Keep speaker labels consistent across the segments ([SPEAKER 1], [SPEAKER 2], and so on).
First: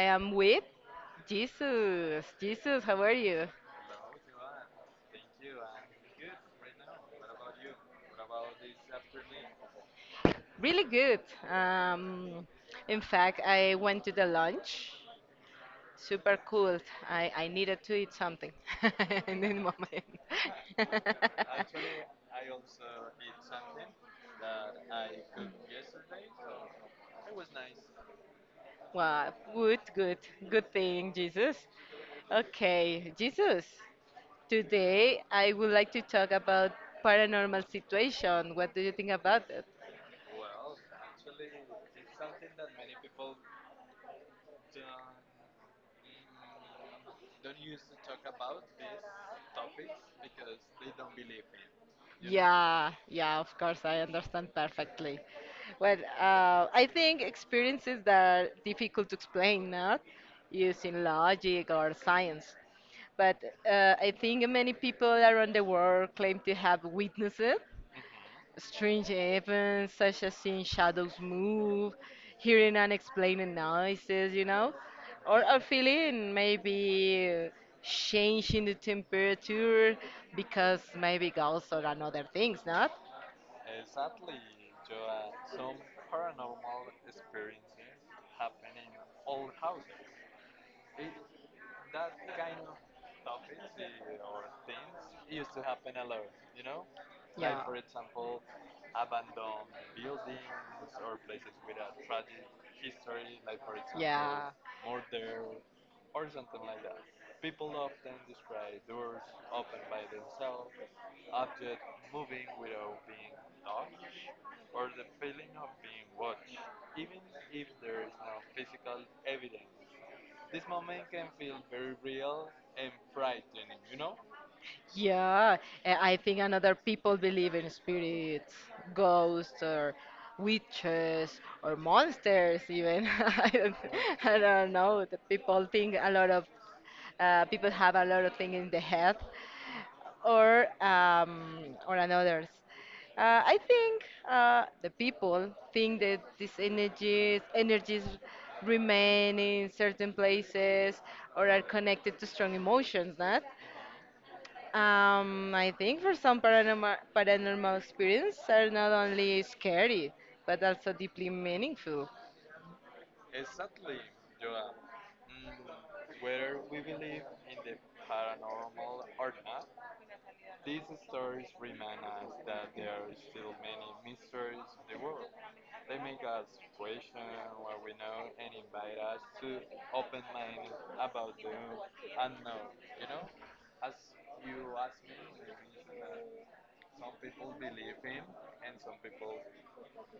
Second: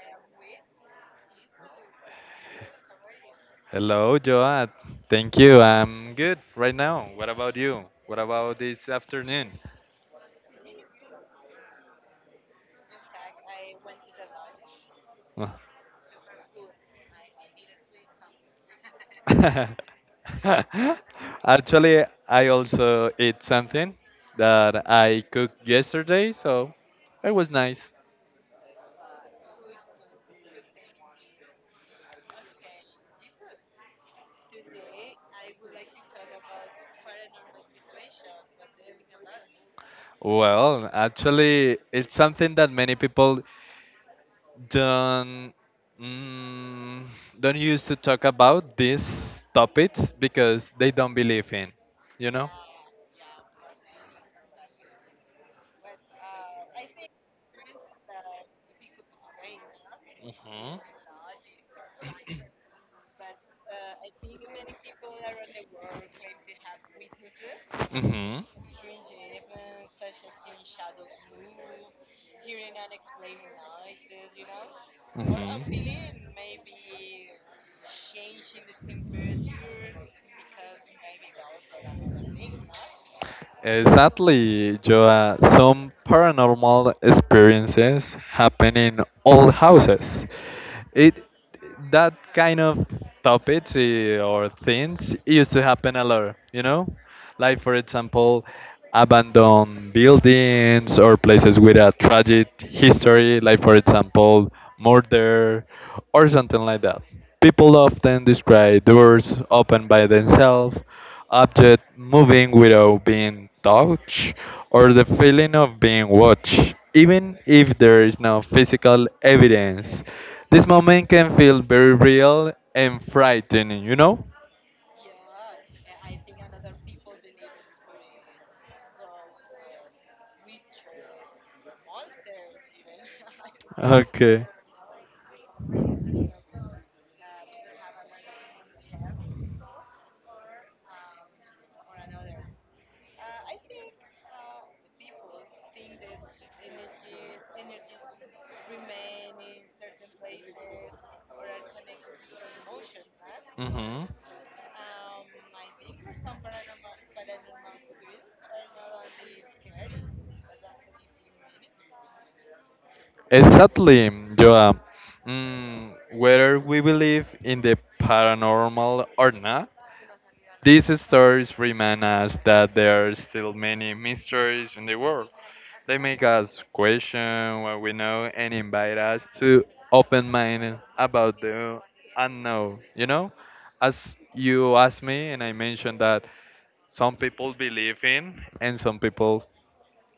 [SPEAKER 1] am with Jesus. Jesus, how are you?
[SPEAKER 2] Hello, Joad. Thank you. I'm good right now. What about you? What about this afternoon?
[SPEAKER 1] Really good. Um, in fact, I went to the lunch.
[SPEAKER 2] Oh.
[SPEAKER 1] Super cool. I needed to eat something in the moment.
[SPEAKER 2] Actually, I also ate something that I cooked yesterday, so it was nice.
[SPEAKER 1] Wow, good thing, Jesus. Okay, Jesus. Today, I would like to talk about paranormal situation. What do you think about it?
[SPEAKER 2] Well, actually, it's something that many people don't mm, don't used to talk about these topics because they don't believe in, you know.
[SPEAKER 1] Yeah, yeah, of course, I understand perfectly. Well, I think experiences that are difficult to explain, not
[SPEAKER 2] Hmm.
[SPEAKER 1] using logic or science. But I think many people around the world claim to have witnessed it, strange events, such as seeing shadows move, hearing unexplained noises, or
[SPEAKER 2] Hmm.
[SPEAKER 1] feeling maybe change in the temperature because maybe ghosts or
[SPEAKER 2] Hmm.
[SPEAKER 1] another things, not?
[SPEAKER 2] Exactly, Joa. Some paranormal experiences happen in old houses. It that kind of topics or things used to happen a lot, you know? Like
[SPEAKER 1] Yeah.
[SPEAKER 2] for example, abandoned buildings or places with a tragic history, like for
[SPEAKER 1] Yeah.
[SPEAKER 2] example, murder or something like that. People often describe doors open by themselves, objects moving without being touched, or the feeling of being watched, even if there is no physical evidence. This moment can feel very real and frightening, you know?
[SPEAKER 1] Yeah, I think another people believe in spirits, ghosts, or witches, or monsters. Even I don't, I
[SPEAKER 2] Okay.
[SPEAKER 1] don't know. The people think a lot of people have a lot of things in the head, or um, or another. I think the people think that these energies remain in certain places or are connected to strong emotions, not?
[SPEAKER 2] Hmm.
[SPEAKER 1] I think for some paranormal experiences are not only scary but also deeply meaningful.
[SPEAKER 2] Exactly, Joa. Whether we believe in the paranormal or not, these stories remind us that there are still many mysteries in the world. They make us question what we know and invite us to open mind about the unknown. You know, as you asked me, and I mentioned that some people believe in and some people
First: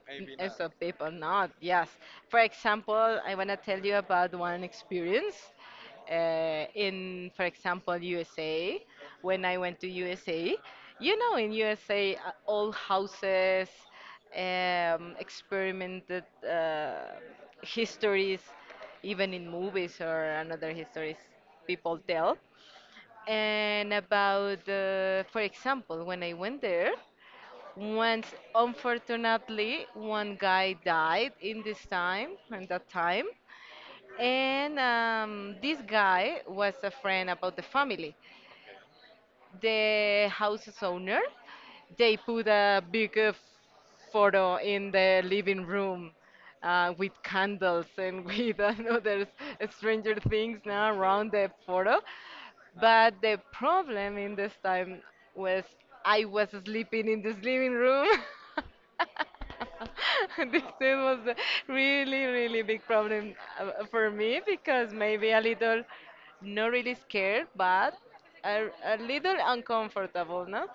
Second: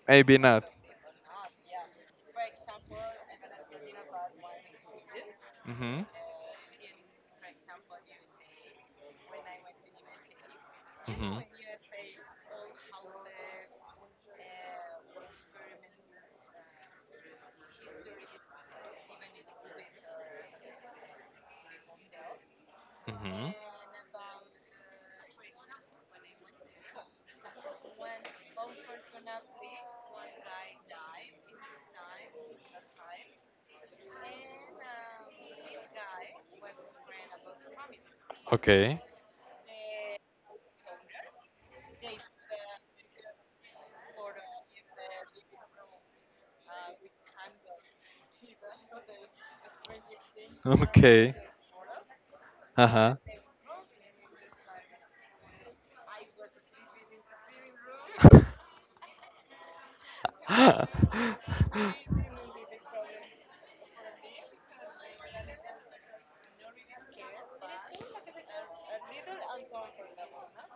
[SPEAKER 2] maybe
[SPEAKER 1] So
[SPEAKER 2] not.
[SPEAKER 1] people not, yes. For example, I want to tell you about one experience
[SPEAKER 2] Hmm.
[SPEAKER 1] in, for example, USA. When I went to USA,
[SPEAKER 2] Hmm.
[SPEAKER 1] in USA, all houses experimented histories, even in movies or another histories people tell.
[SPEAKER 2] Hmm.
[SPEAKER 1] And about, for example, when I went there, once, unfortunately, one guy died in this time, in that time. And this guy was a friend about the family.
[SPEAKER 2] Okay.
[SPEAKER 1] The house's owner, they put a big photo in the living room with candles and with another stranger things now around
[SPEAKER 2] Okay.
[SPEAKER 1] the photo.
[SPEAKER 2] Uh huh.
[SPEAKER 1] But the problem in this time was I was sleeping in this living room. this it was a really, really big problem for me because maybe a little, not really scared, but a little uncomfortable, no?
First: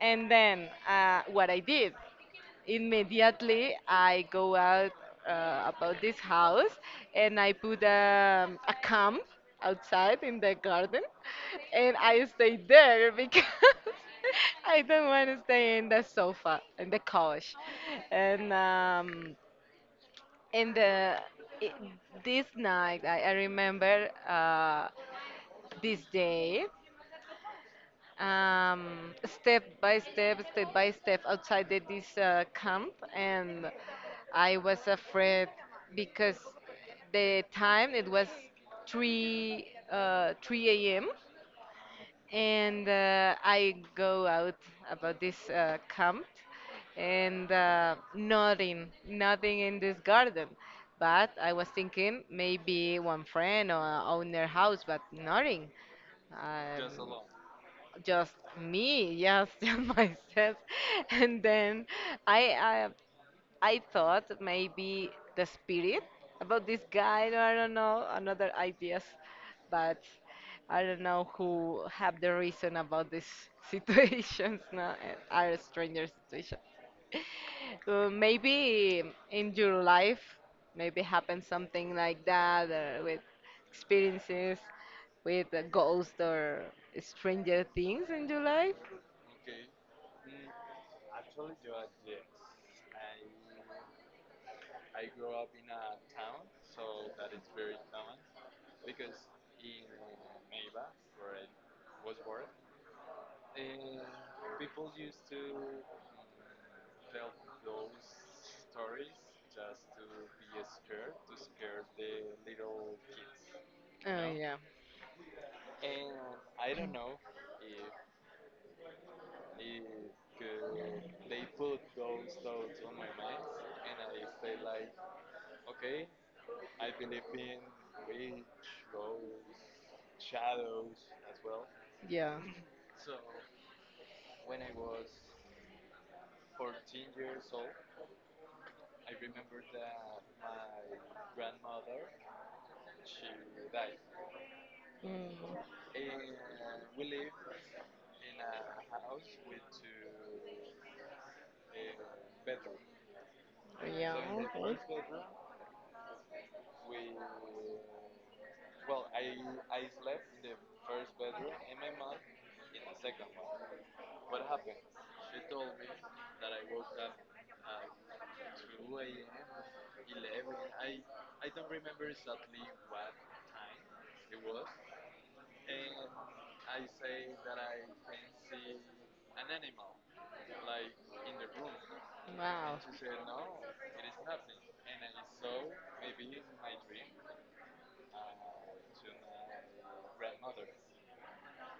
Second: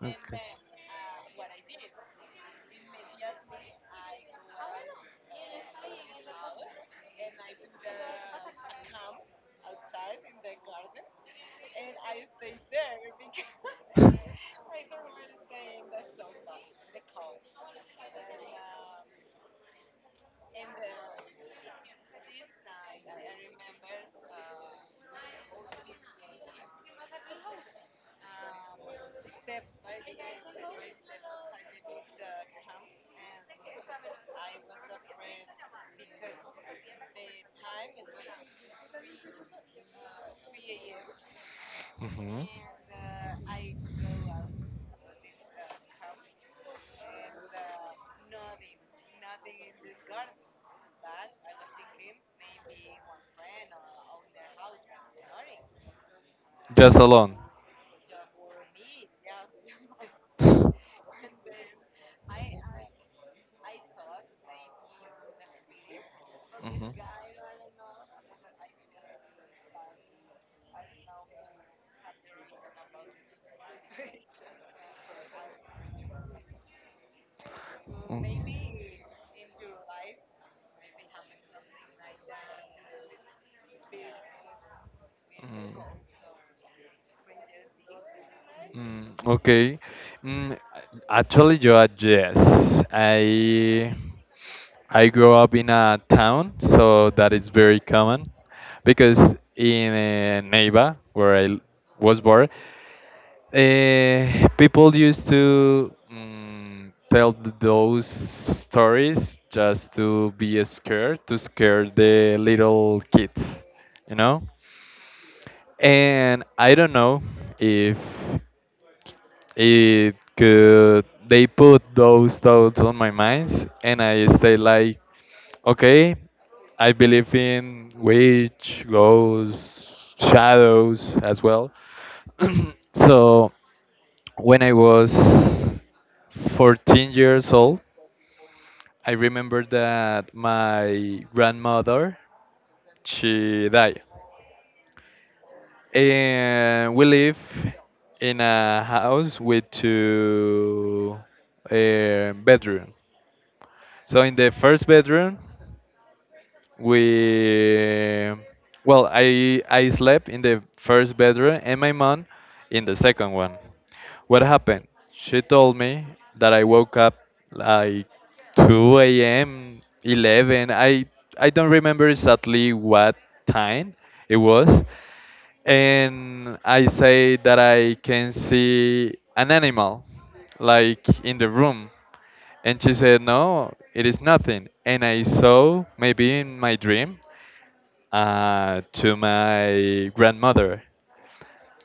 [SPEAKER 1] And
[SPEAKER 2] okay.
[SPEAKER 1] then what I did. Immediately, I go out about this house and I put a camp outside in the garden and I stay there because I don't want to stay in the sofa, in the couch. And in the I this night, I remember this day um, step by step outside this camp, and I was afraid because the time it was 3 3 a.m.
[SPEAKER 2] Hmm.
[SPEAKER 1] and I go out about this camp and nothing in this garden. But I was thinking maybe one friend or own their house, but nothing. Um,
[SPEAKER 2] Just alone.
[SPEAKER 1] just me, yes, just myself. And then I, I I thought maybe the spirit about this guy. I don't know another ideas, but I don't know who have the reason about these situations. No, are stranger situation.
[SPEAKER 2] Mm.
[SPEAKER 1] Maybe in your life, maybe happened something like that or with experiences with a
[SPEAKER 2] Mm.
[SPEAKER 1] ghost or stranger things in your life.
[SPEAKER 2] Mm, okay. Mm, actually, you are yes. I I grew up in a town, so that is very common, because in Neiva, where was born, people used to tell those stories just to be scared, to scare the little kids, you
[SPEAKER 1] Oh
[SPEAKER 2] know?
[SPEAKER 1] yeah,
[SPEAKER 2] And I don't know if it could, they put those thoughts on my mind, and I stay like, okay, I believe in witch, ghosts, shadows as well.
[SPEAKER 1] yeah,
[SPEAKER 2] So when I was 14 years old, I remember that my grandmother she died.
[SPEAKER 1] mm,
[SPEAKER 2] And we live in a house with two bedroom.
[SPEAKER 1] yeah.
[SPEAKER 2] So in the
[SPEAKER 1] Okay.
[SPEAKER 2] first bedroom we well I slept in the first bedroom and my mom in the second one. What happened, she told me that I woke up like 2 a.m, 11, I don't remember exactly what time it was. And I say that I can see an animal like in the room, and
[SPEAKER 1] Wow.
[SPEAKER 2] she said no, it is nothing, and I saw maybe in my dream to my grandmother.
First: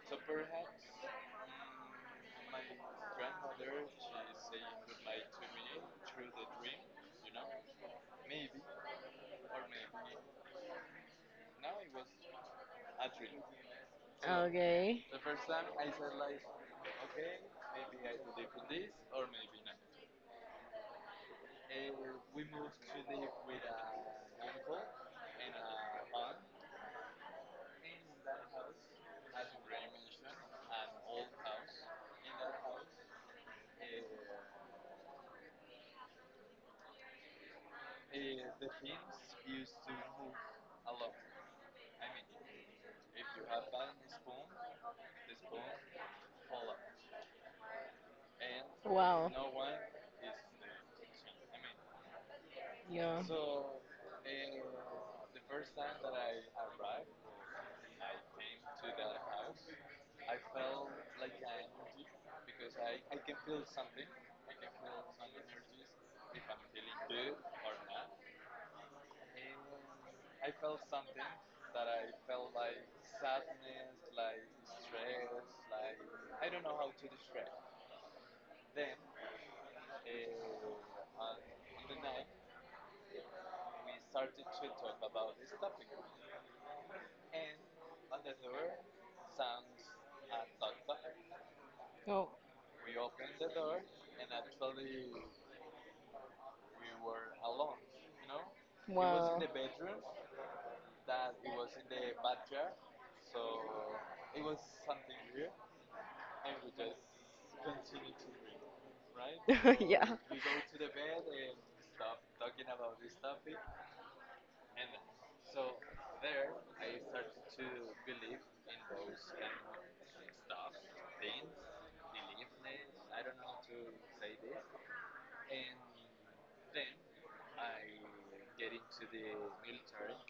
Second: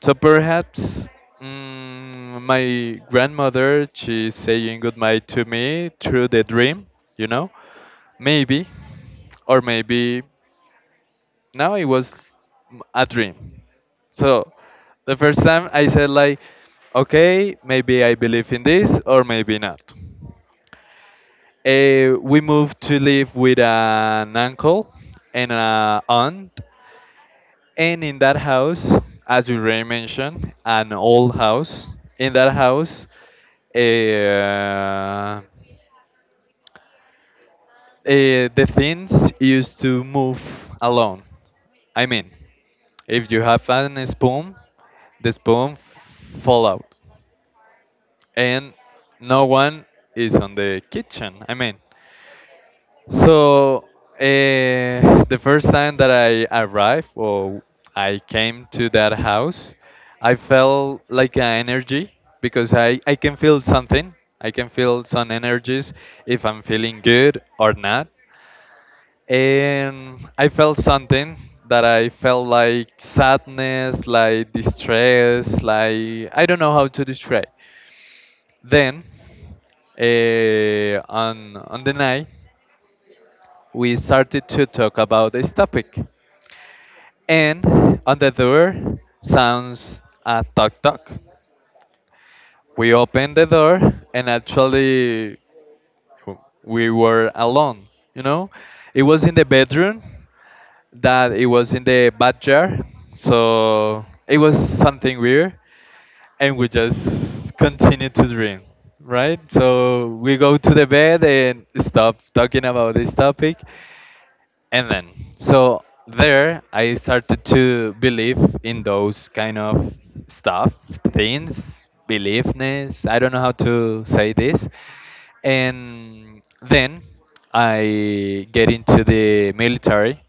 [SPEAKER 2] So perhaps, my grandmother, she's saying goodbye to me through the dream, you know? Maybe, or maybe now it was a dream. So
[SPEAKER 1] Okay.
[SPEAKER 2] the first time I said, like, okay, maybe I believe in this, or maybe not. We moved to live with an uncle and an aunt. And in that house, as you already mentioned, an old house. In that house, uh, uh, the things used to move alone. I mean, if you have an spoon, the spoon fall out, and
[SPEAKER 1] Wow.
[SPEAKER 2] no one is on the kitchen. I mean,
[SPEAKER 1] Yeah.
[SPEAKER 2] so the first time that I arrived or I came to that house, I felt like an energy because I can feel something. I can feel some energies if I'm feeling good or not. And I felt something that I felt like sadness, like distress, like I don't know how to describe. Then on the night we started to talk about this topic. And on the door sounds a knock knock.
[SPEAKER 1] Oh.
[SPEAKER 2] We opened the door and actually we were alone, you know? It was in
[SPEAKER 1] Wow.
[SPEAKER 2] the bedroom that it was in the backyard. So it was something weird and we just continue to dream, right?
[SPEAKER 1] Yeah.
[SPEAKER 2] So we go to the bed and stop talking about this topic. And then, so there I started to believe in those kind of stuff, things, beliefness. I don't know how to say this. And then I get into the military.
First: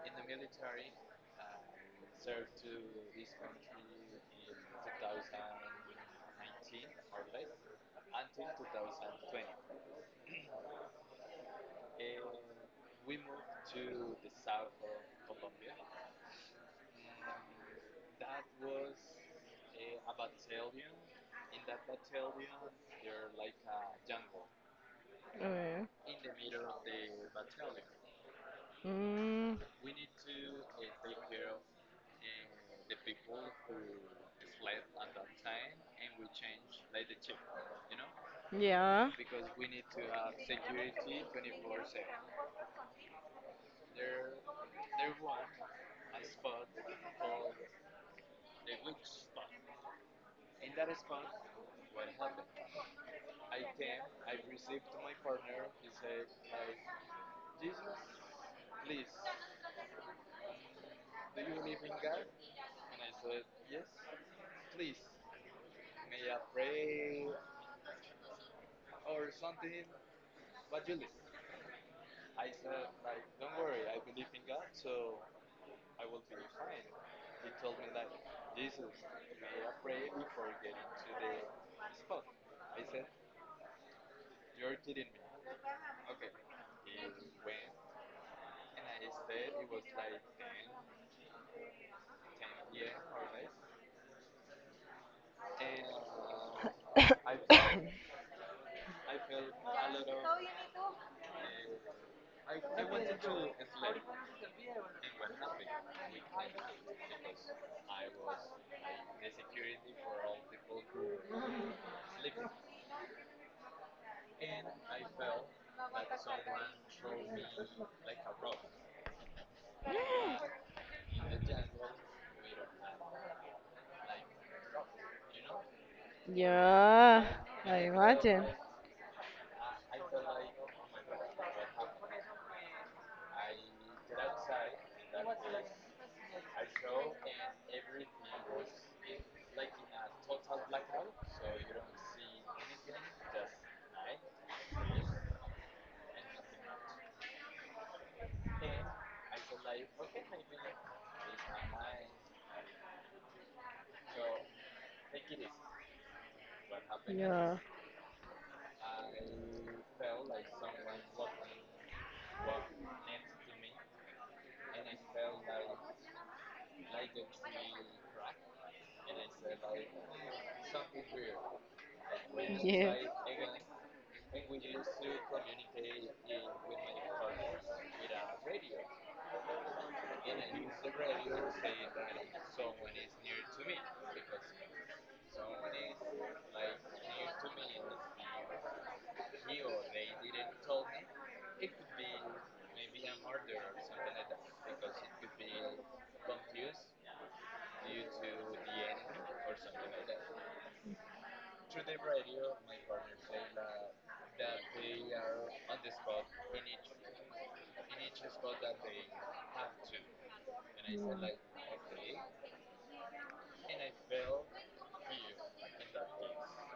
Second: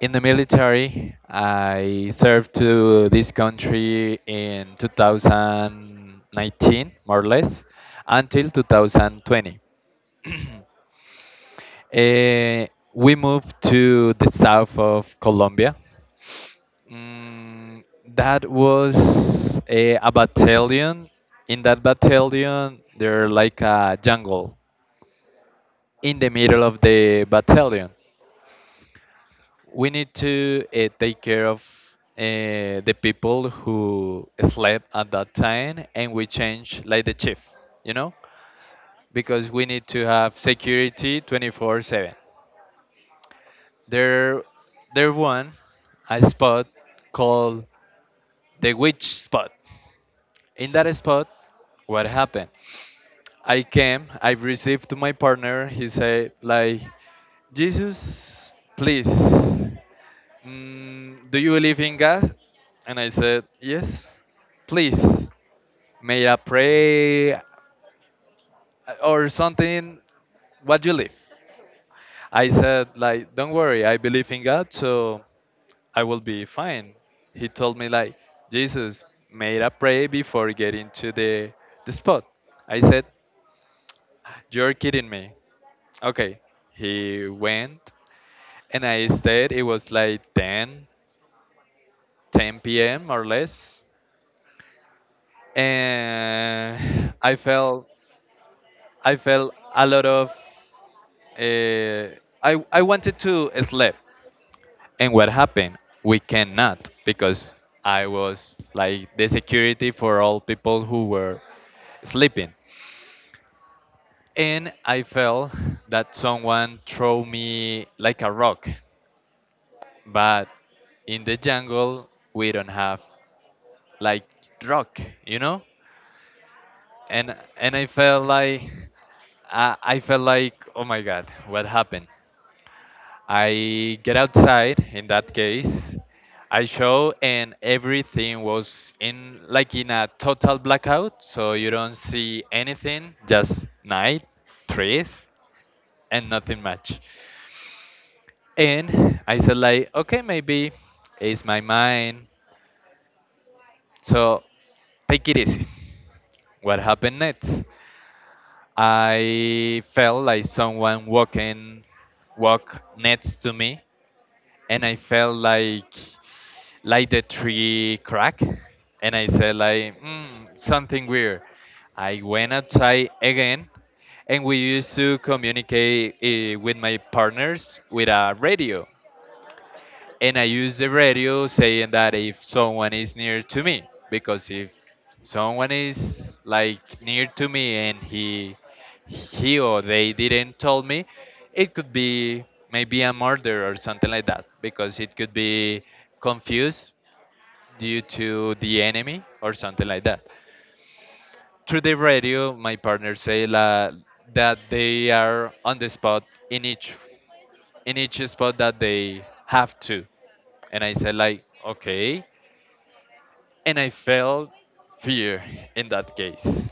[SPEAKER 2] In the military, I served to this country in 2019, more or less, until 2020. Eh, we moved to the south of Colombia. Mm, that was a battalion. In that battalion, they're like a jungle
[SPEAKER 1] Uh,
[SPEAKER 2] in the middle of the battalion.
[SPEAKER 1] mm,
[SPEAKER 2] We need to take care of the people who slept at that time, and we change like the chief, you know,
[SPEAKER 1] yeah.
[SPEAKER 2] because we need to have security 24/7. There, there won a spot called the witch spot. In that spot, what happened? I came. I received to my partner. He said like, Jesus, please, do you believe in God? And I said yes. Please, may I pray or something? What you believe? I said like, don't worry, I believe in God, so I will be fine. He told me like, Jesus, made a prayer before getting to the spot. I said, "You're kidding me. Okay." He went and I stayed. It was like 10, 10 p.m. or less. And I felt, I felt a lot of uh, I wanted to sleep. And what happened? We cannot because I was like the security for all people who were sleeping. And I felt that someone threw me like a rock. But in the jungle, we don't have like rock, you know?
[SPEAKER 1] Yeah.
[SPEAKER 2] And
[SPEAKER 1] I
[SPEAKER 2] I felt
[SPEAKER 1] imagine.
[SPEAKER 2] like I felt like, oh my god, what happened? I get outside in that case. I show and everything was in like in a total blackout, so you don't see anything, just night, trees, and nothing much. And I said like, okay, maybe it's my mind. So take it easy. What happened
[SPEAKER 1] Yeah.
[SPEAKER 2] next? I felt like someone walk next to me and I felt like the tree crack and I said like something weird. I went
[SPEAKER 1] Yeah.
[SPEAKER 2] outside again and we used to communicate with my partners with a radio, and I use the radio saying that if someone is near to me, because if someone is like near to me and he or they didn't tell me, it could be maybe a murder or something like that, because it could be confused due to the enemy or something like that. Through the radio, my partner say la, that they are on the spot in each in each spot that they have to, and I said like okay. And I felt fear in that case.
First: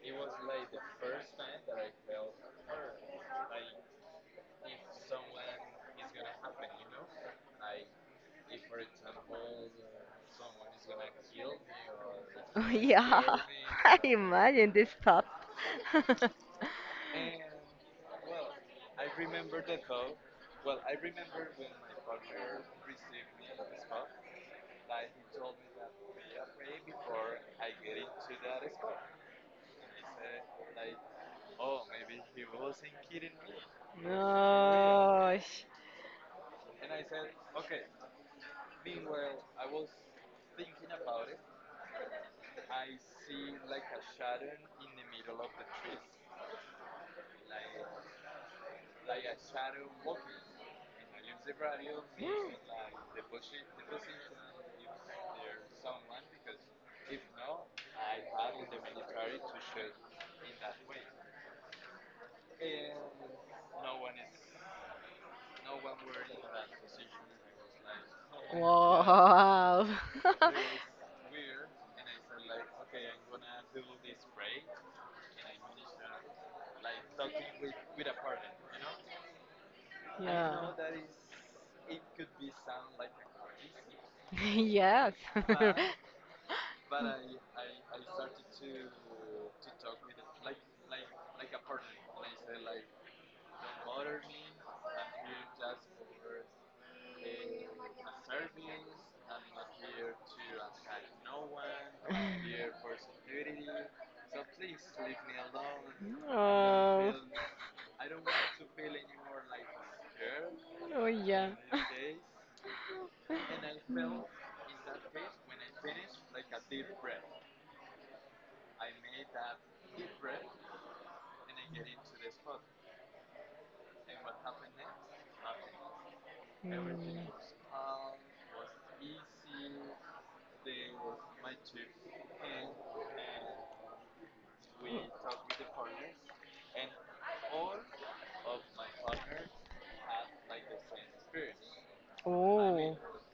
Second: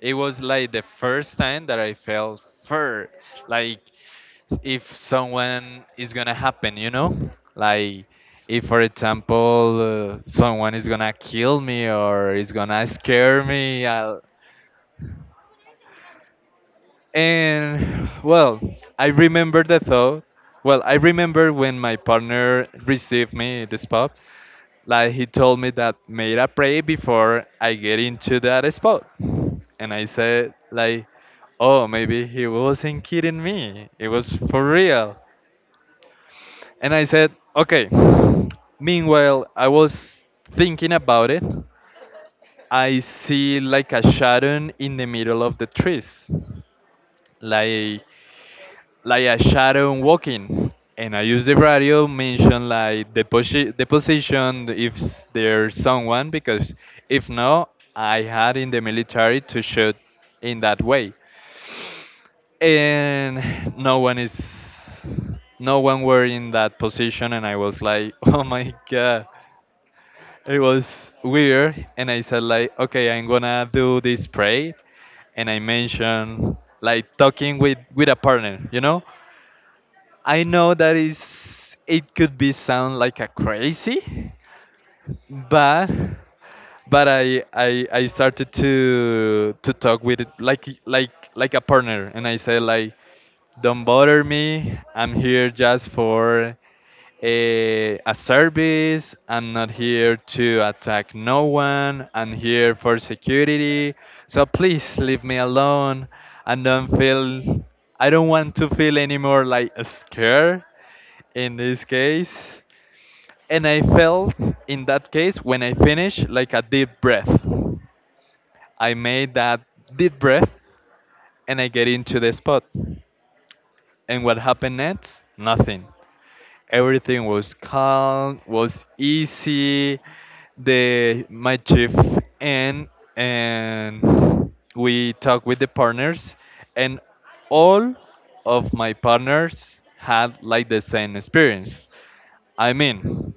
[SPEAKER 2] It was like the first time that I felt fear, like if someone is gonna happen, you know, like if, for example, someone is gonna kill me or is
[SPEAKER 1] Oh,
[SPEAKER 2] gonna
[SPEAKER 1] yeah.
[SPEAKER 2] scare me.
[SPEAKER 1] I
[SPEAKER 2] I'll...
[SPEAKER 1] imagine this top.
[SPEAKER 2] And well, I remember the thought. Well, I remember when my partner received me at the spot. Like he told me that made a pray before I get into that spot. And I said like, "Oh, maybe he wasn't kidding me. It was for real."
[SPEAKER 1] No.
[SPEAKER 2] And I said, "Okay." Meanwhile, I was thinking about it. I see like a shadow in the middle of the trees, like like a shadow walking. And I use the radio mention like the the position if there's someone because if no, I had in the military to shoot in that way. And no one were in that position and I was like oh my god,
[SPEAKER 1] Wow.
[SPEAKER 2] it was weird, and I said like okay, I'm gonna do this pray. And I mentioned like talking with a partner, you know. I
[SPEAKER 1] Yeah.
[SPEAKER 2] know that is, it could be sound like a crazy,
[SPEAKER 1] Yes.
[SPEAKER 2] but I started to talk with it like like a partner, and I said like, don't bother me. I'm here just for a service. I'm not here to attack no one. I'm here for security. So please leave me alone. And don't
[SPEAKER 1] Oh.
[SPEAKER 2] feel. I don't want to feel anymore like scared
[SPEAKER 1] Oh yeah.
[SPEAKER 2] in this case. And I felt, in that case, when I finished, like a deep breath. I made that deep breath and I get into the spot. And what happened next? Nothing.
[SPEAKER 1] Mm.
[SPEAKER 2] Everything was calm, was easy. The My chief and we talked with the partners and all of my partners had like the same experience. I
[SPEAKER 1] Oh.
[SPEAKER 2] mean,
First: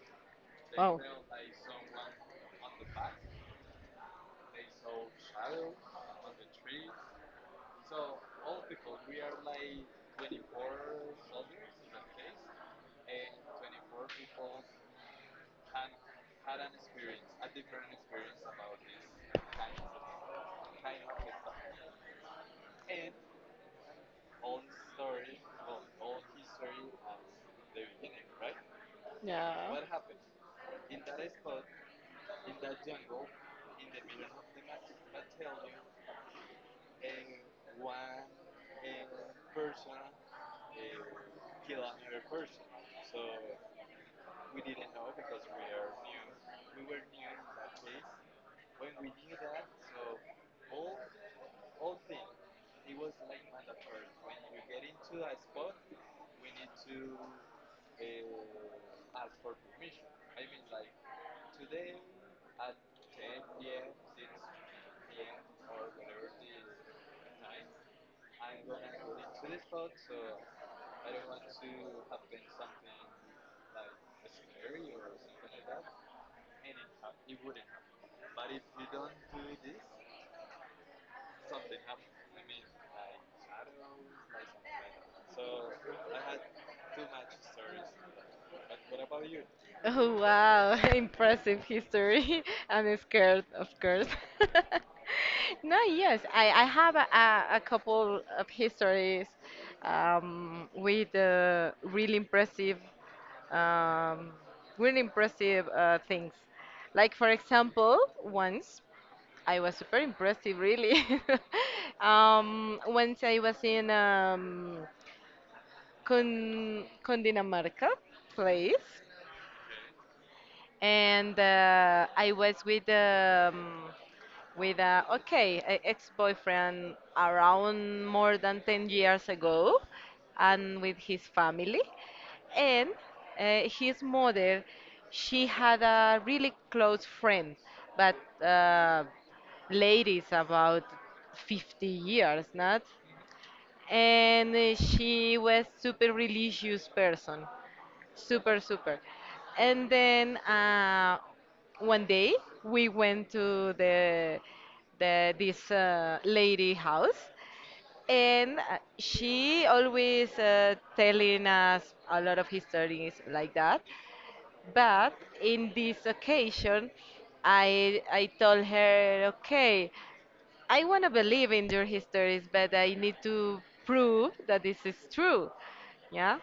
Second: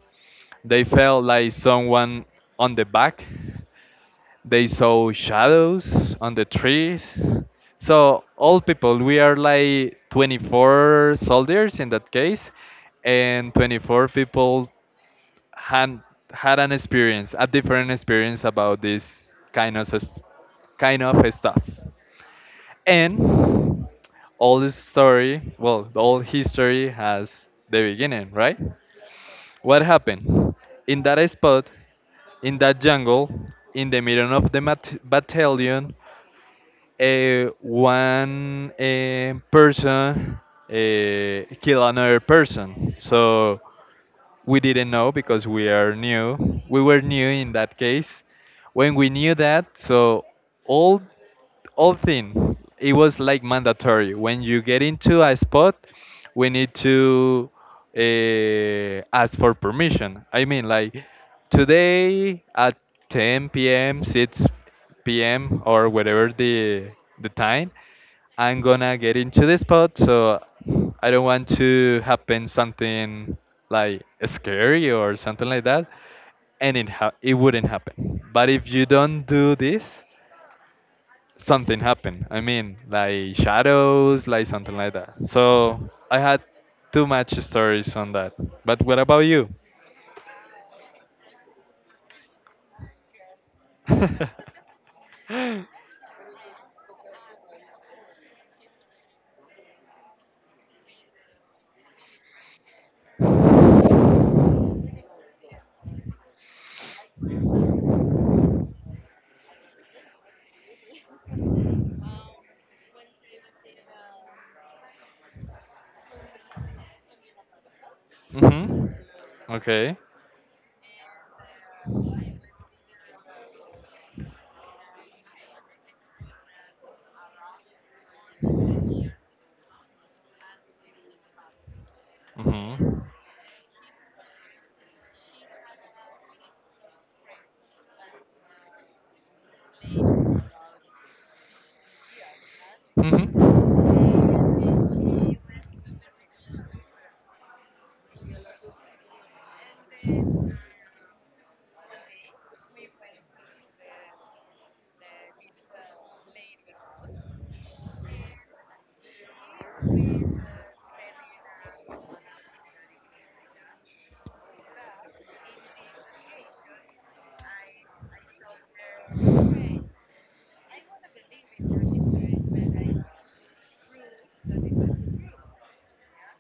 [SPEAKER 2] they
[SPEAKER 1] Wow.
[SPEAKER 2] felt like someone on the back. They saw shadows on the trees. So, old people, we are like 24 soldiers in that case, and 24 people had had an experience, a different experience about this kind of kind of stuff. And all this story, well, the whole history has the beginning, right?
[SPEAKER 1] Yeah.
[SPEAKER 2] What happened? In that spot, in that jungle, in the middle of the battalion, one person kill another person. So we didn't know because we are new. We were new in that case. When we knew that, so all all thing. It was like mandatory. When you get into a spot, we need to ask for permission. I mean, like today at 10 p.m., 6 p.m., or whatever the time, I'm gonna get into the spot. So I don't want to happen something like scary or something like that, and it wouldn't happen. But if you don't do this, something happened. I mean, like shadows, like something like that. So I had too much stories on that. But what about you?
[SPEAKER 1] Oh wow, impressive history. I'm scared, of course.
[SPEAKER 2] Mhm.
[SPEAKER 1] No, yes, I have a couple of histories with um, really impressive things. Like for example, once I was super impressive, really. Once I was in Con Cundinamarca place,
[SPEAKER 2] Okay.
[SPEAKER 1] and I was with with a ex-boyfriend around more than 10 years ago and with his family and
[SPEAKER 2] Mhm.
[SPEAKER 1] his mother she had a really close friend but uh, ladies about 50 years not
[SPEAKER 2] Mhm.
[SPEAKER 1] and she was super religious person super and then one day we went to the this lady house and she always telling us a lot of histories like that but in this occasion I told her okay I want to believe in your histories, but I need to prove that this is true. Yeah.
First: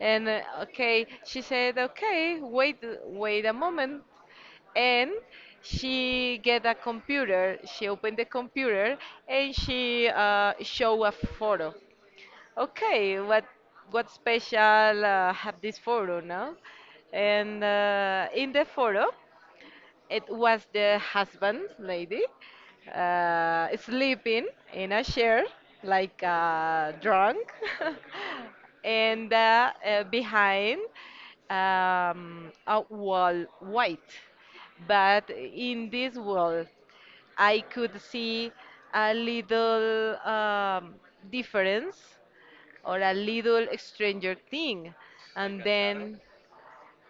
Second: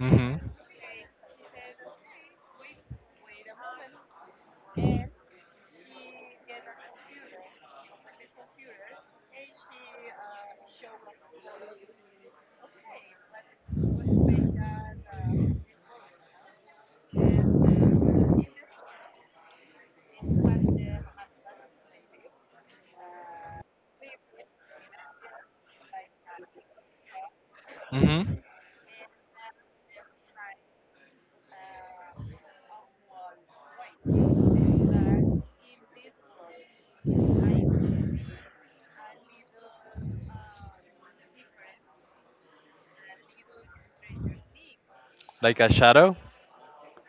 [SPEAKER 1] And okay, she said, okay, wait, wait a moment. And she get a computer. She opened the computer and she show a photo. Okay, what special have this photo now? And in the photo, it was the husband lady sleeping in a chair like drunk,
[SPEAKER 2] Mhm.
[SPEAKER 1] and behind a wall white. But in this wall, I could see a little difference or a little stranger thing,
[SPEAKER 2] Like
[SPEAKER 1] and
[SPEAKER 2] a shadow?
[SPEAKER 1] then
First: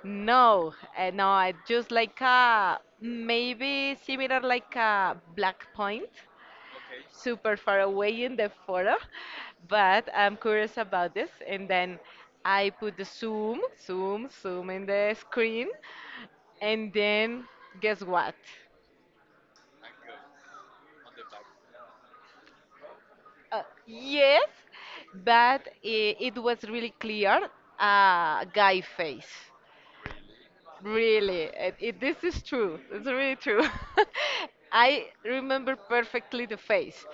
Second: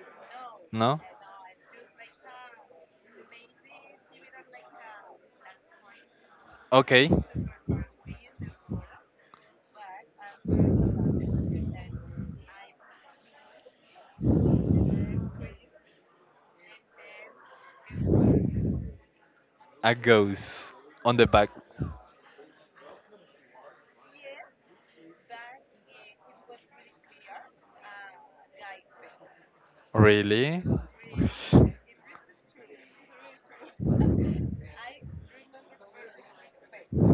[SPEAKER 1] no,
[SPEAKER 2] No.
[SPEAKER 1] uh, no, I just like a maybe similar like a black point,
[SPEAKER 2] Okay.
[SPEAKER 1] super far away in the photo, but I'm curious about this. And then I put the zoom, zoom, zoom in the screen, and then guess what?
[SPEAKER 2] A ghost on the back.
[SPEAKER 1] Yes, but it was really clear, a guy face.
[SPEAKER 2] Really?
[SPEAKER 1] Really,
[SPEAKER 2] Mhm.
[SPEAKER 1] this is true. It's really true. I remember perfectly the face,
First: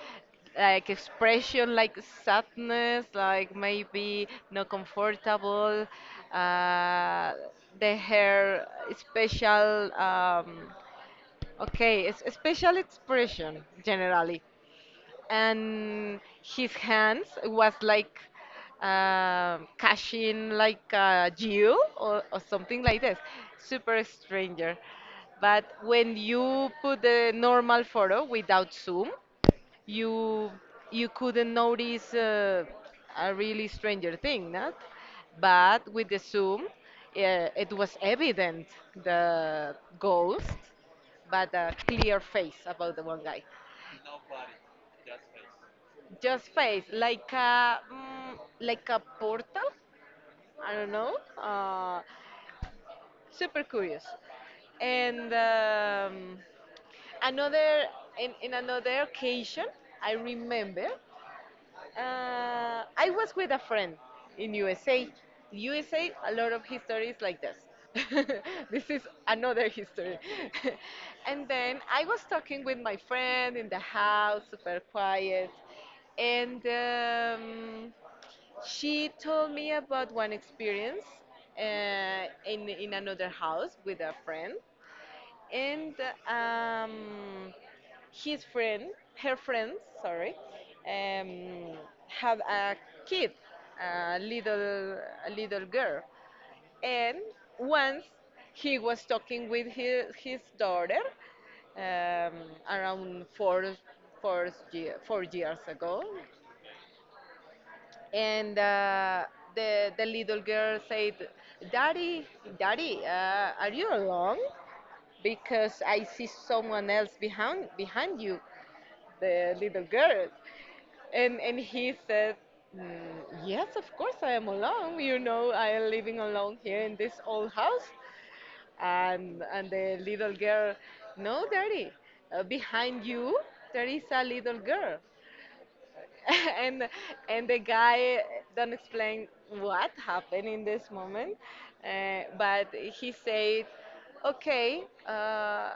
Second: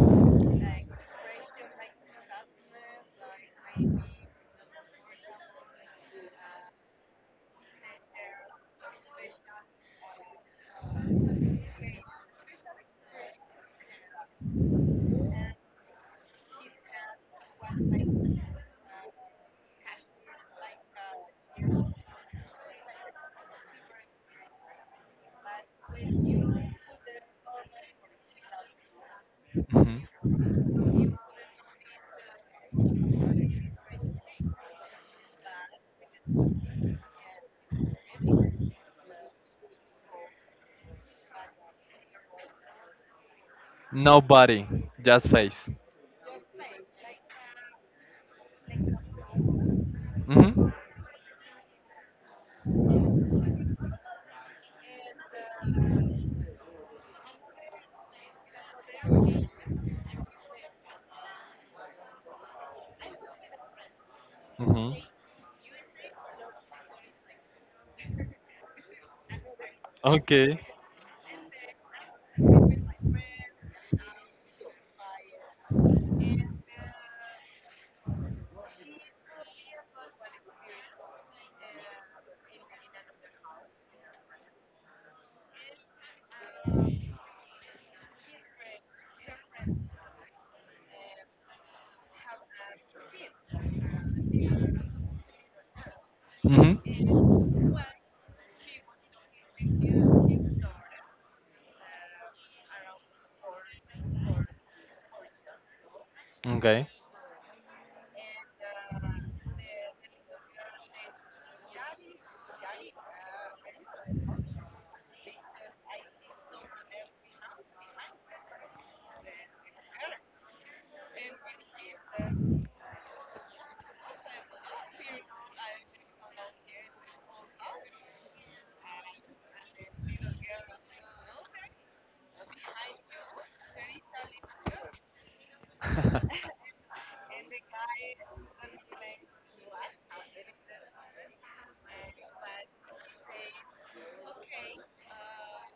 [SPEAKER 1] like expression, like sadness, like maybe not comfortable. Uh, the hair, special. Okay, it's a special expression generally and his hands was like cashing like a jewel or something like this super stranger but when you put the normal photo without zoom you you couldn't notice a really stranger thing not but with the zoom it was evident the ghost but a clear face about the one guy
[SPEAKER 2] Nobody. Just face.
[SPEAKER 1] just face, like a portal.
[SPEAKER 2] Mhm.
[SPEAKER 1] I don't know. Uh, super curious. And another in another occasion, I remember I was with a friend in
[SPEAKER 2] Mhm.
[SPEAKER 1] USA. USA, a USA, a lot of history is like this. this is another history.
[SPEAKER 2] Okay.
[SPEAKER 1] and then I was talking with my friend in the house, super quiet, and she told me about one experience in another house with a friend, and um, his friend, her friends, sorry, um, had a kid, a little, a little girl,
[SPEAKER 2] Mhm.
[SPEAKER 1] and once he was talking with his daughter um, around four, four years ago,
[SPEAKER 2] Okay.
[SPEAKER 1] and the little girl said, "Daddy, Daddy, are you alone? Because I see someone else behind you," the little girl. And he said, "Mm, yes, of course I am alone. You know, I am living alone here in this old house." And the little girl, "No, daddy, behind you there is a little girl."
[SPEAKER 2] And the guy.
[SPEAKER 1] and and the guy don't explain what happened in this moment, but he said, "Okay,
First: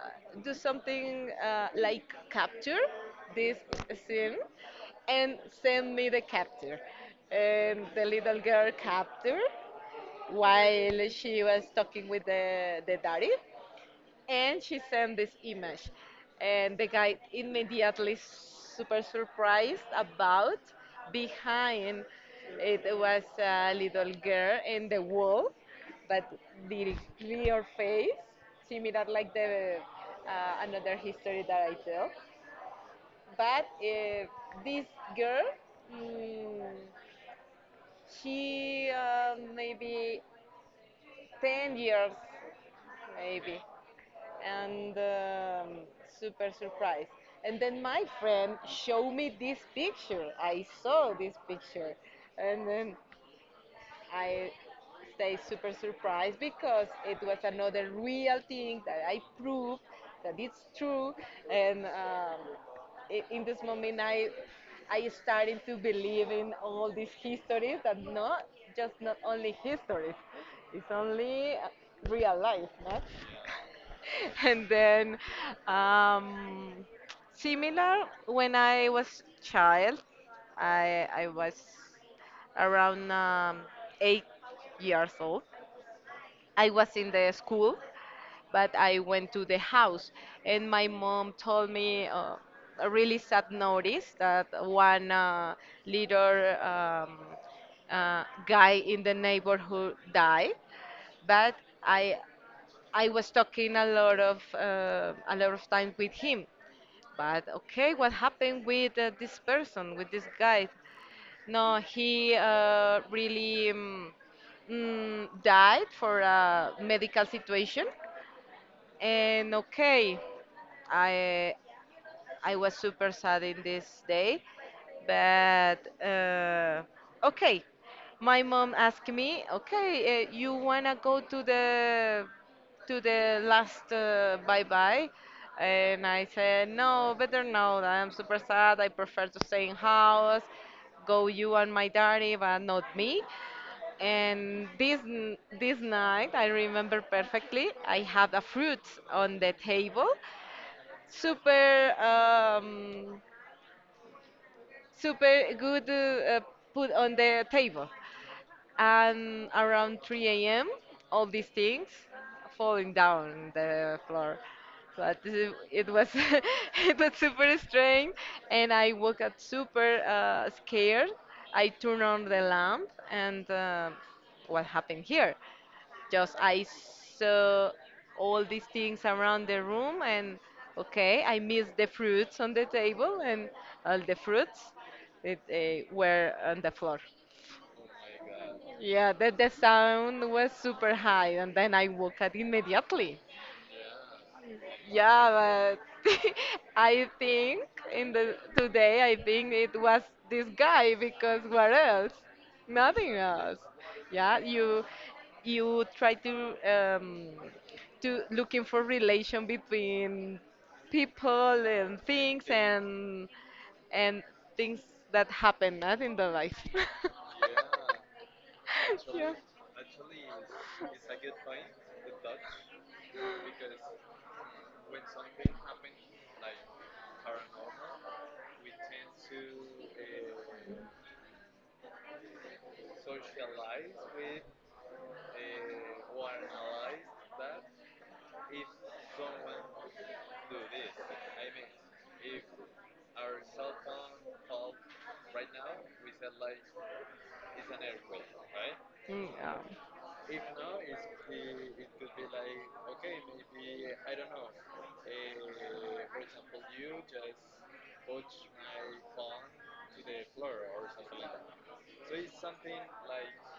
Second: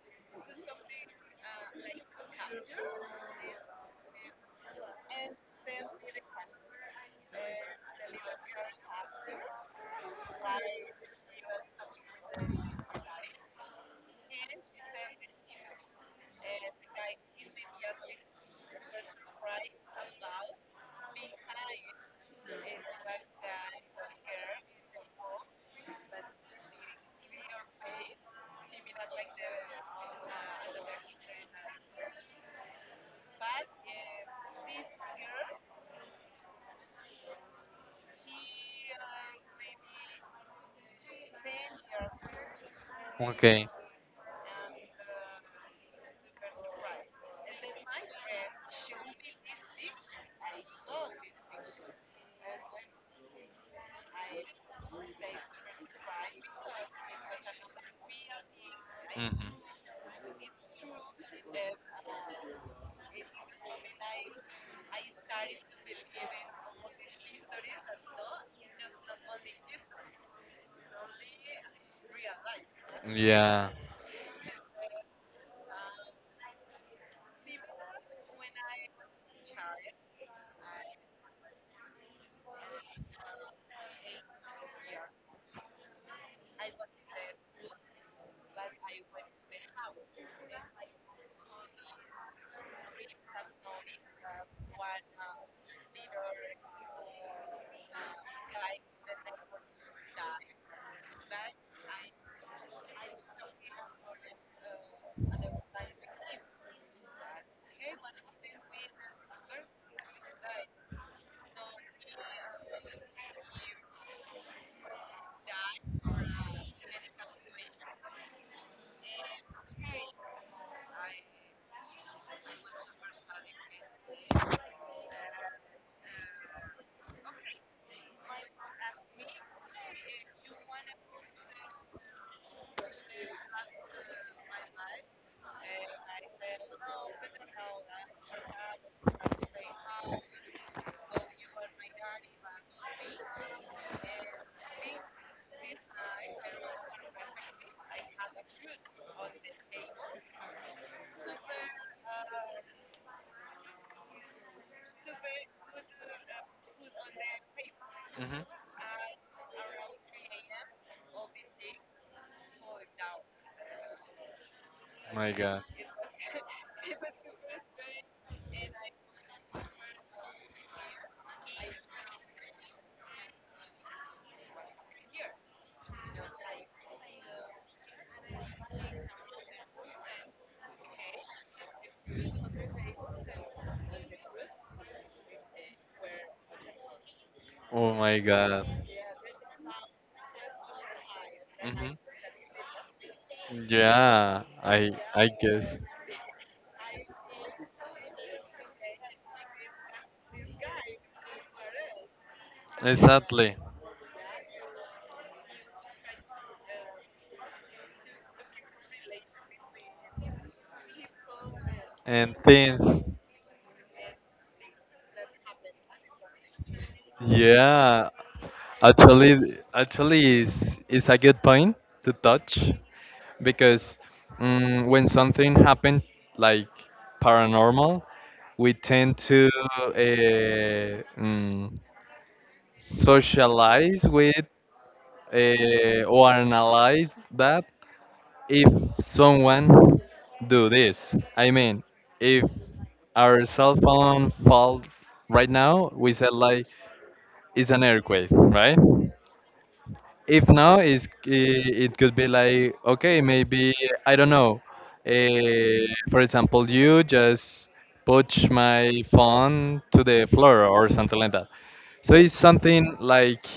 [SPEAKER 1] do something like capture this scene and send me the capture." And the little girl captured while she was talking with the daddy and she sent this image and the guy immediately super surprised about behind it was a little girl in the wall but the clear face similar like the another history that I tell but this girl mm, she maybe 10 years maybe.
[SPEAKER 2] Okay.
[SPEAKER 1] And super surprised. And then my friend showed me this picture. I saw this picture. And then I stay super surprised because it was another real thing that I
[SPEAKER 2] Mhm.
[SPEAKER 1] proved that it's true. And in this moment, I started to believe in all these histories that not just not only histories, it's only real life, no?
[SPEAKER 2] Yeah.
[SPEAKER 1] and then um, similar when I was child, I was around 8 years old. I was in the school, but I went to the house, and my mom told me a really sad notice that one little guy in the neighborhood died. But I I was talking a lot of time with him. But okay, what happened with this person, with this guy? No, he really died for a medical situation. And okay, I I was super sad in this day, but uh, okay. My mom asked me, "Okay, you wanna go to the last bye bye?" And I said, "No, better no. I'm super sad. I prefer to stay in house. Go you and my daddy, but not me." And this this night, I remember perfectly. I had a fruit on the table, super um, super good put on the table
[SPEAKER 2] Mhm.
[SPEAKER 1] and around 3 a.m. all these things falling down the floor but
[SPEAKER 2] My God.
[SPEAKER 1] it was it was super strange and I woke up super scared I turned on the lamp and what happened here just I saw all these things around the room and okay, I missed the fruits on the table and all the fruits it, were on the floor.
[SPEAKER 2] Oh my God.
[SPEAKER 1] Yeah, the sound was super high and then I
[SPEAKER 2] Hmm.
[SPEAKER 1] woke up immediately.
[SPEAKER 2] Yeah, I
[SPEAKER 1] Yeah,
[SPEAKER 2] guess
[SPEAKER 1] but I think in the today I think it was this guy because what else? Nothing
[SPEAKER 2] exactly.
[SPEAKER 1] else. Yeah, you try to looking for relation between people and
[SPEAKER 2] And
[SPEAKER 1] things
[SPEAKER 2] things,
[SPEAKER 1] and things that happen not in the life.
[SPEAKER 2] yeah.
[SPEAKER 1] Yeah.
[SPEAKER 2] Actually, is a good point to touch because when something happen like paranormal, we tend to uh, mm, socialize with, or analyze that if someone do this. I mean, if our cell phone fall right now, we said like it's an earthquake, right?
[SPEAKER 1] Mm,
[SPEAKER 2] If now is, it could be like okay, maybe I don't know. For example, you just push my phone to the floor or something like that. So it's something like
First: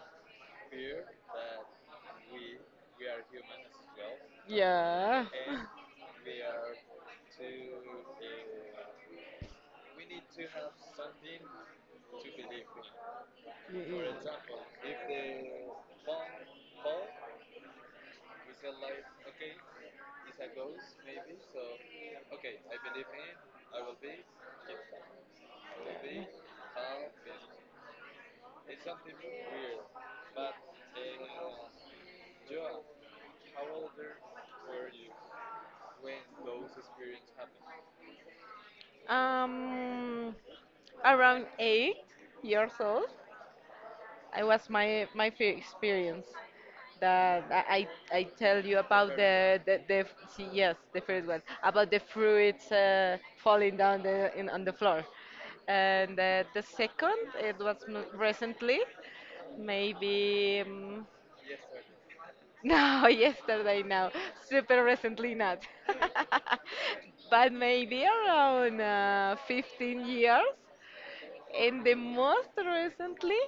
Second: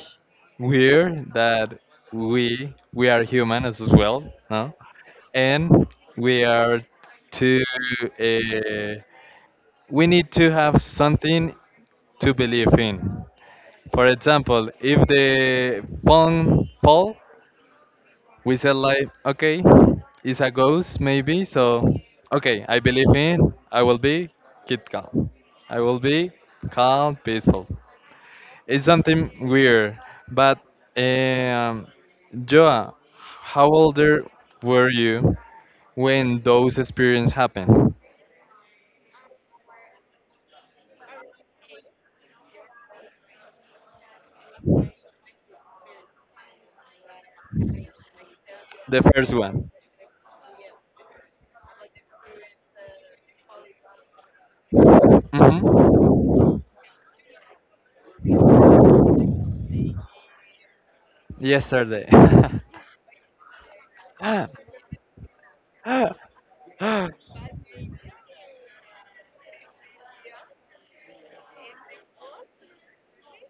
[SPEAKER 2] weird that we are human as well, no?
[SPEAKER 1] yeah.
[SPEAKER 2] And we are to, uh, we need to have something to believe in. For example, if the phone fall, we said like, okay, it's a ghost maybe, so okay, I believe in, I will be keep calm. I will be calm, peaceful. It's something weird, but um, Joa, how older were you when those experiences happened?
[SPEAKER 1] Um, around 8 years old, I was my first experience that I tell you
[SPEAKER 2] The
[SPEAKER 1] about
[SPEAKER 2] first one.
[SPEAKER 1] the see, yes the first one about the fruits falling down the in on the floor,
[SPEAKER 2] Hmm.
[SPEAKER 1] and the second it was recently, maybe.
[SPEAKER 2] Yesterday.
[SPEAKER 1] No, yesterday, no. Super recently, not. But maybe around 15 years. And the most recently,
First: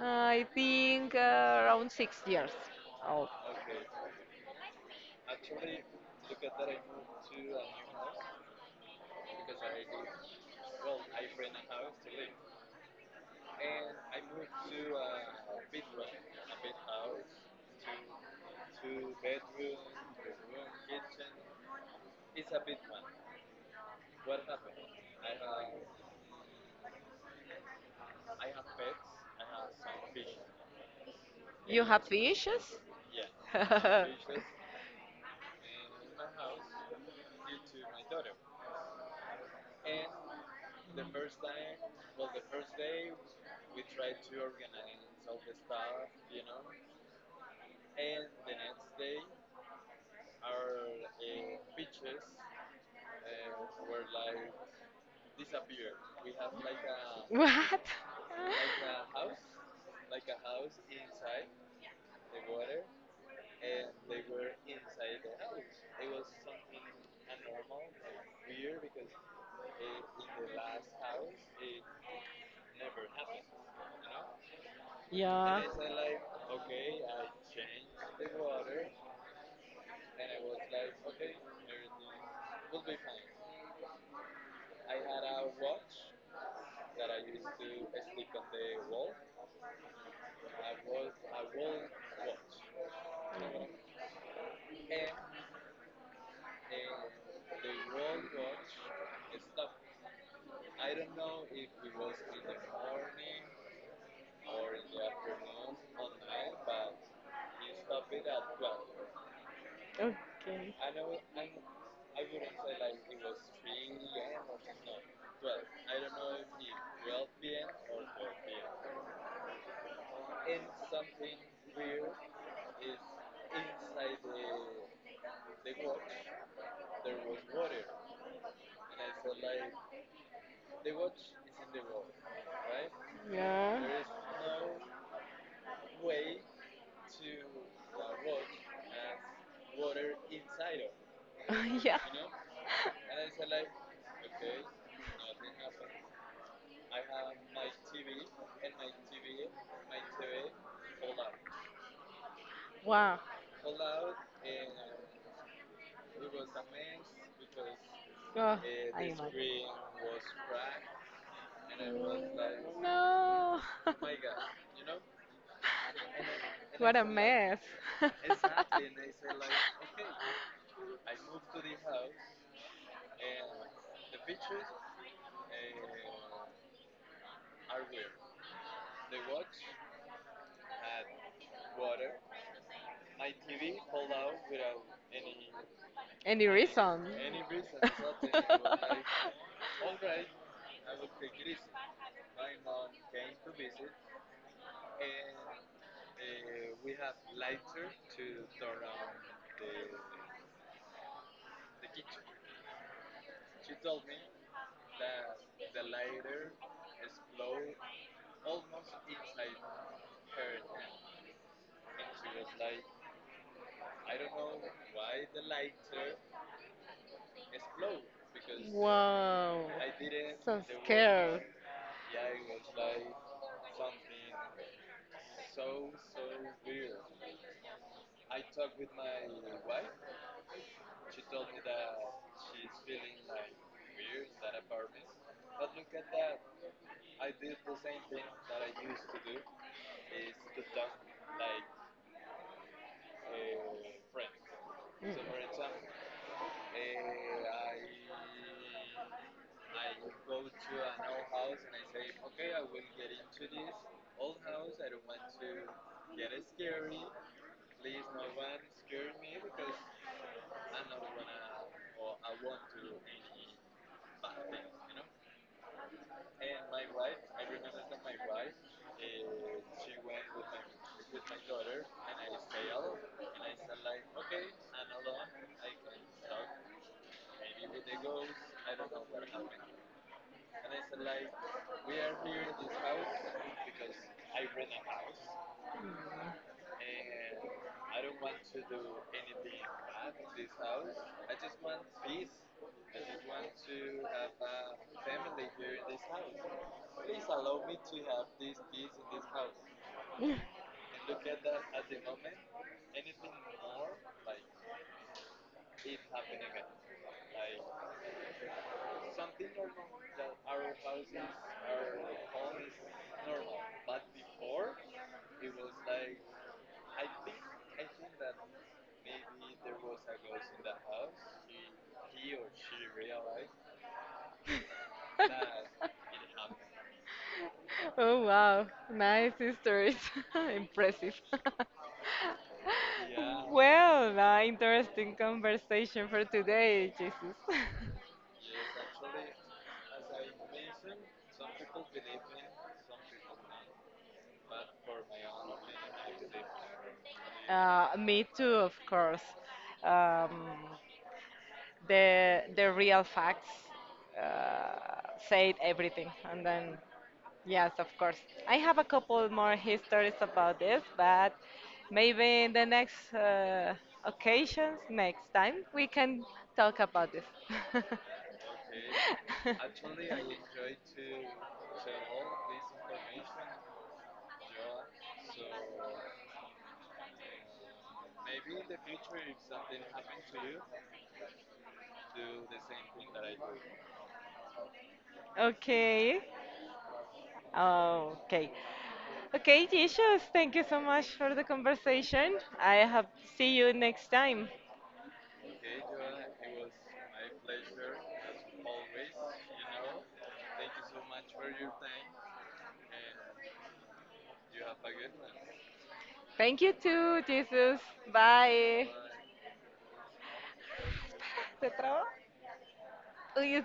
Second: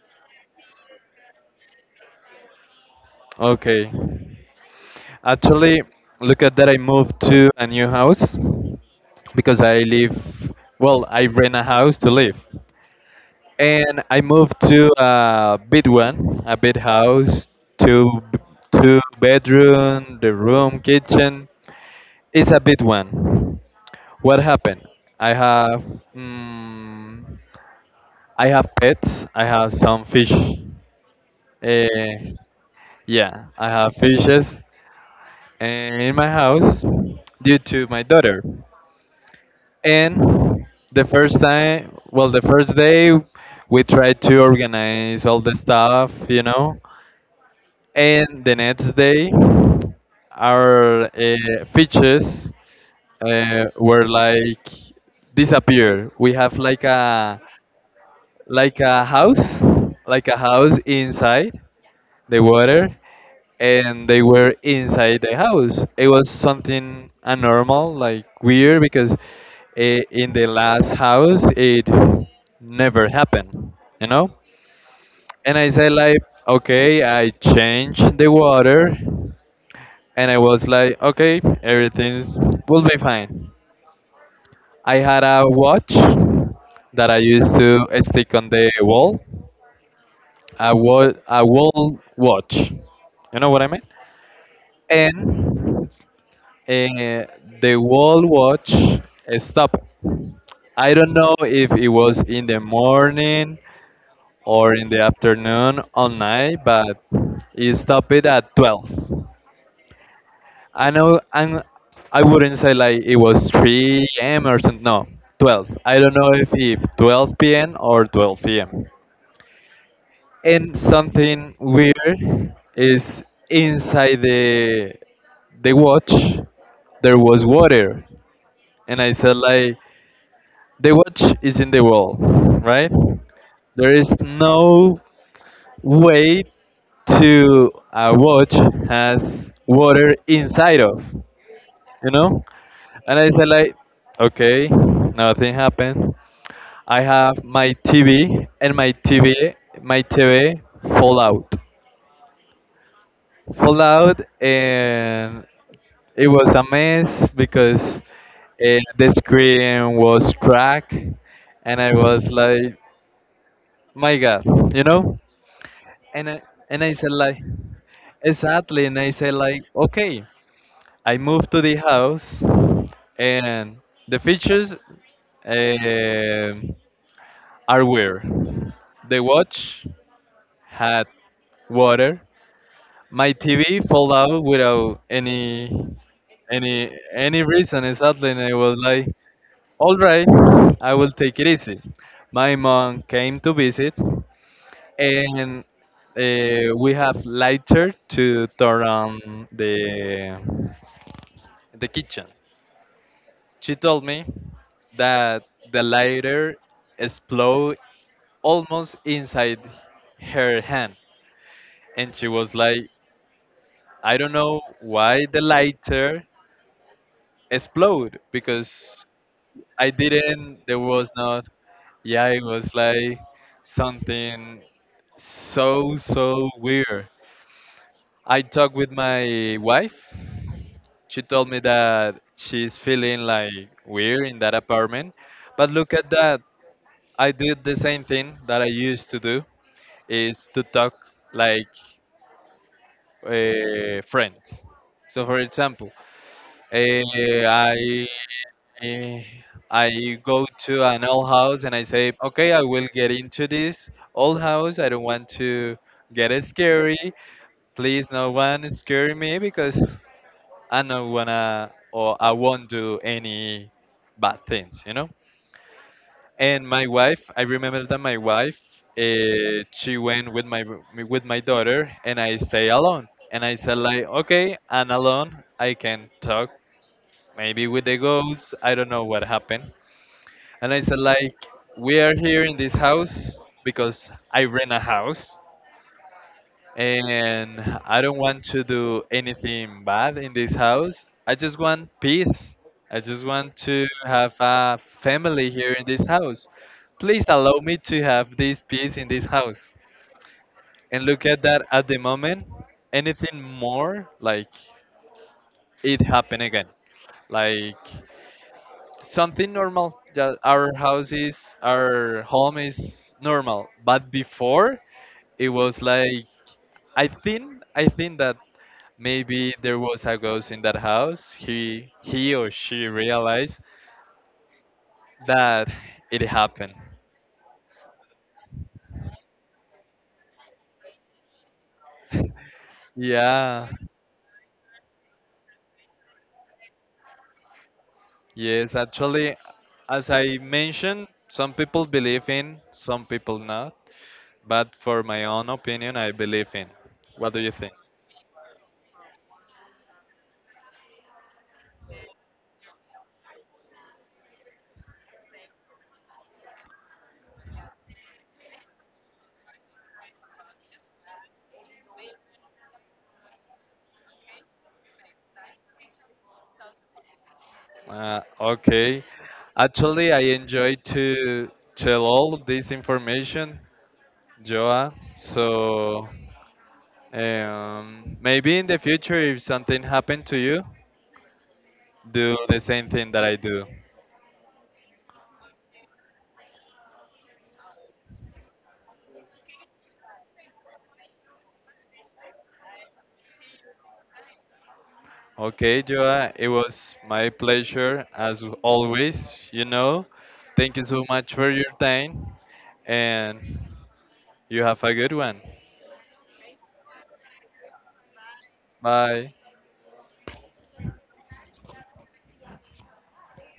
[SPEAKER 1] I think around 6 years old.
[SPEAKER 2] Okay. Actually, look at that. I moved to a new house because I live, well, I rent a house to live. And I moved to a big one, a big house, two, b- two bedroom, the room, kitchen. It's a big one. What happened? I have, mm, I have pets. I have some fish.
[SPEAKER 1] You have
[SPEAKER 2] Eh,
[SPEAKER 1] fishes?
[SPEAKER 2] yeah, I have fishes, eh, in my house due to my daughter. And the first time, well, the first day, we tried to organize all the stuff, you know. And the next day, our, features, were like disappear. We have
[SPEAKER 1] What?
[SPEAKER 2] like a house, like a house inside the water, and they were inside the house. It was something abnormal, like weird, because eh, in the last house it never happened, you know. And
[SPEAKER 1] Yeah.
[SPEAKER 2] I said like, okay, I changed the water, and I was like, okay, everything will be fine. I had a watch that I used to stick on the wall, a wall, a wall watch. You know what I mean? And and the wall watch stopped. I don't know if it was in the morning or in the afternoon or night, but it stopped it at 12.
[SPEAKER 1] Okay.
[SPEAKER 2] I know I'm, I wouldn't say like it was 3 a.m. or something, no, 12. I don't know if 12 p.m. or 12 p.m. And something weird is inside the watch there was water, and I said like, the watch is in the wall, right?
[SPEAKER 1] Yeah.
[SPEAKER 2] There is no way to a watch has water inside of,
[SPEAKER 1] Yeah.
[SPEAKER 2] you know? And I said like, okay, nothing happened. I have my TV and my TV, my TV
[SPEAKER 1] Wow.
[SPEAKER 2] fall out, and it was a mess because,
[SPEAKER 1] Oh, I
[SPEAKER 2] the
[SPEAKER 1] imagine.
[SPEAKER 2] screen was cracked, and I was like,
[SPEAKER 1] Mm, no.
[SPEAKER 2] my god, you know, and I, and I
[SPEAKER 1] What a
[SPEAKER 2] said like
[SPEAKER 1] mess.
[SPEAKER 2] exactly, and I said like okay, I moved to the house and the features, um are weird, the watch had water, my tv fell out without any
[SPEAKER 1] Any reason?
[SPEAKER 2] any reason exactly, and I was like all right, I will take it easy. My mom came to visit, and, we have lighter to turn on the kitchen. She told me that the lighter explode almost inside her hand, and she was like, "I don't know why the lighter explode because
[SPEAKER 1] Wow.
[SPEAKER 2] I didn't.
[SPEAKER 1] So
[SPEAKER 2] There was
[SPEAKER 1] scared.
[SPEAKER 2] not. Yeah, it was like something so so weird." I talked with my wife. She told me that she's feeling like weird in that apartment. But look at that. I did the same thing that I used to do is to talk like, friends.
[SPEAKER 1] Mm.
[SPEAKER 2] So for example, uh, I Eh, I go to an old house and I say, okay, I will get into this old house. I don't want to get scary. Please, no one scare me because I don't wanna or I won't do any bad things, you know. And my wife, I remember that my wife, she went with my daughter, and I stay alone. And I said like, okay, I'm alone. I can talk maybe with the ghosts. I don't know what happened. And I said like, we are here in this house because I rent a house, and I don't want to do anything bad in this house. I just want peace. I just want to have a family here in this house. Please allow me to have this peace in this house. And look at that at the moment, anything more like it happened again. Like something normal that our house is, our home is normal. But before it was like I think that maybe there was a ghost in that house. He or she realized
[SPEAKER 1] Mm.
[SPEAKER 2] that it happened.
[SPEAKER 1] Oh wow, nice stories. Impressive.
[SPEAKER 2] Yeah,
[SPEAKER 1] Well, interesting conversation for today, Jesus.
[SPEAKER 2] yes, actually, as I mentioned, some people believe in, some people not. But for my own opinion, I believe in. What do you think?
[SPEAKER 1] Me too, of course. Um, the real facts said everything, and then yes, of course. I have a couple more histories about this, but maybe in the next occasions, next time, we can talk about this.
[SPEAKER 2] Okay. Actually, I enjoy to tell all this information, Joa. So maybe in the future, if something happened to you, do the same thing that I do.
[SPEAKER 1] Okay. Okay. Okay, Jesus, thank you so much for the conversation. I have see you next time.
[SPEAKER 2] Okay, Joa, it was my pleasure as always, you know. Thank you so much for your time and you have a good one.
[SPEAKER 1] Thank you too, Jesus. Bye.
[SPEAKER 2] Bye.
[SPEAKER 1] Espera, ¿se trabó? Uy,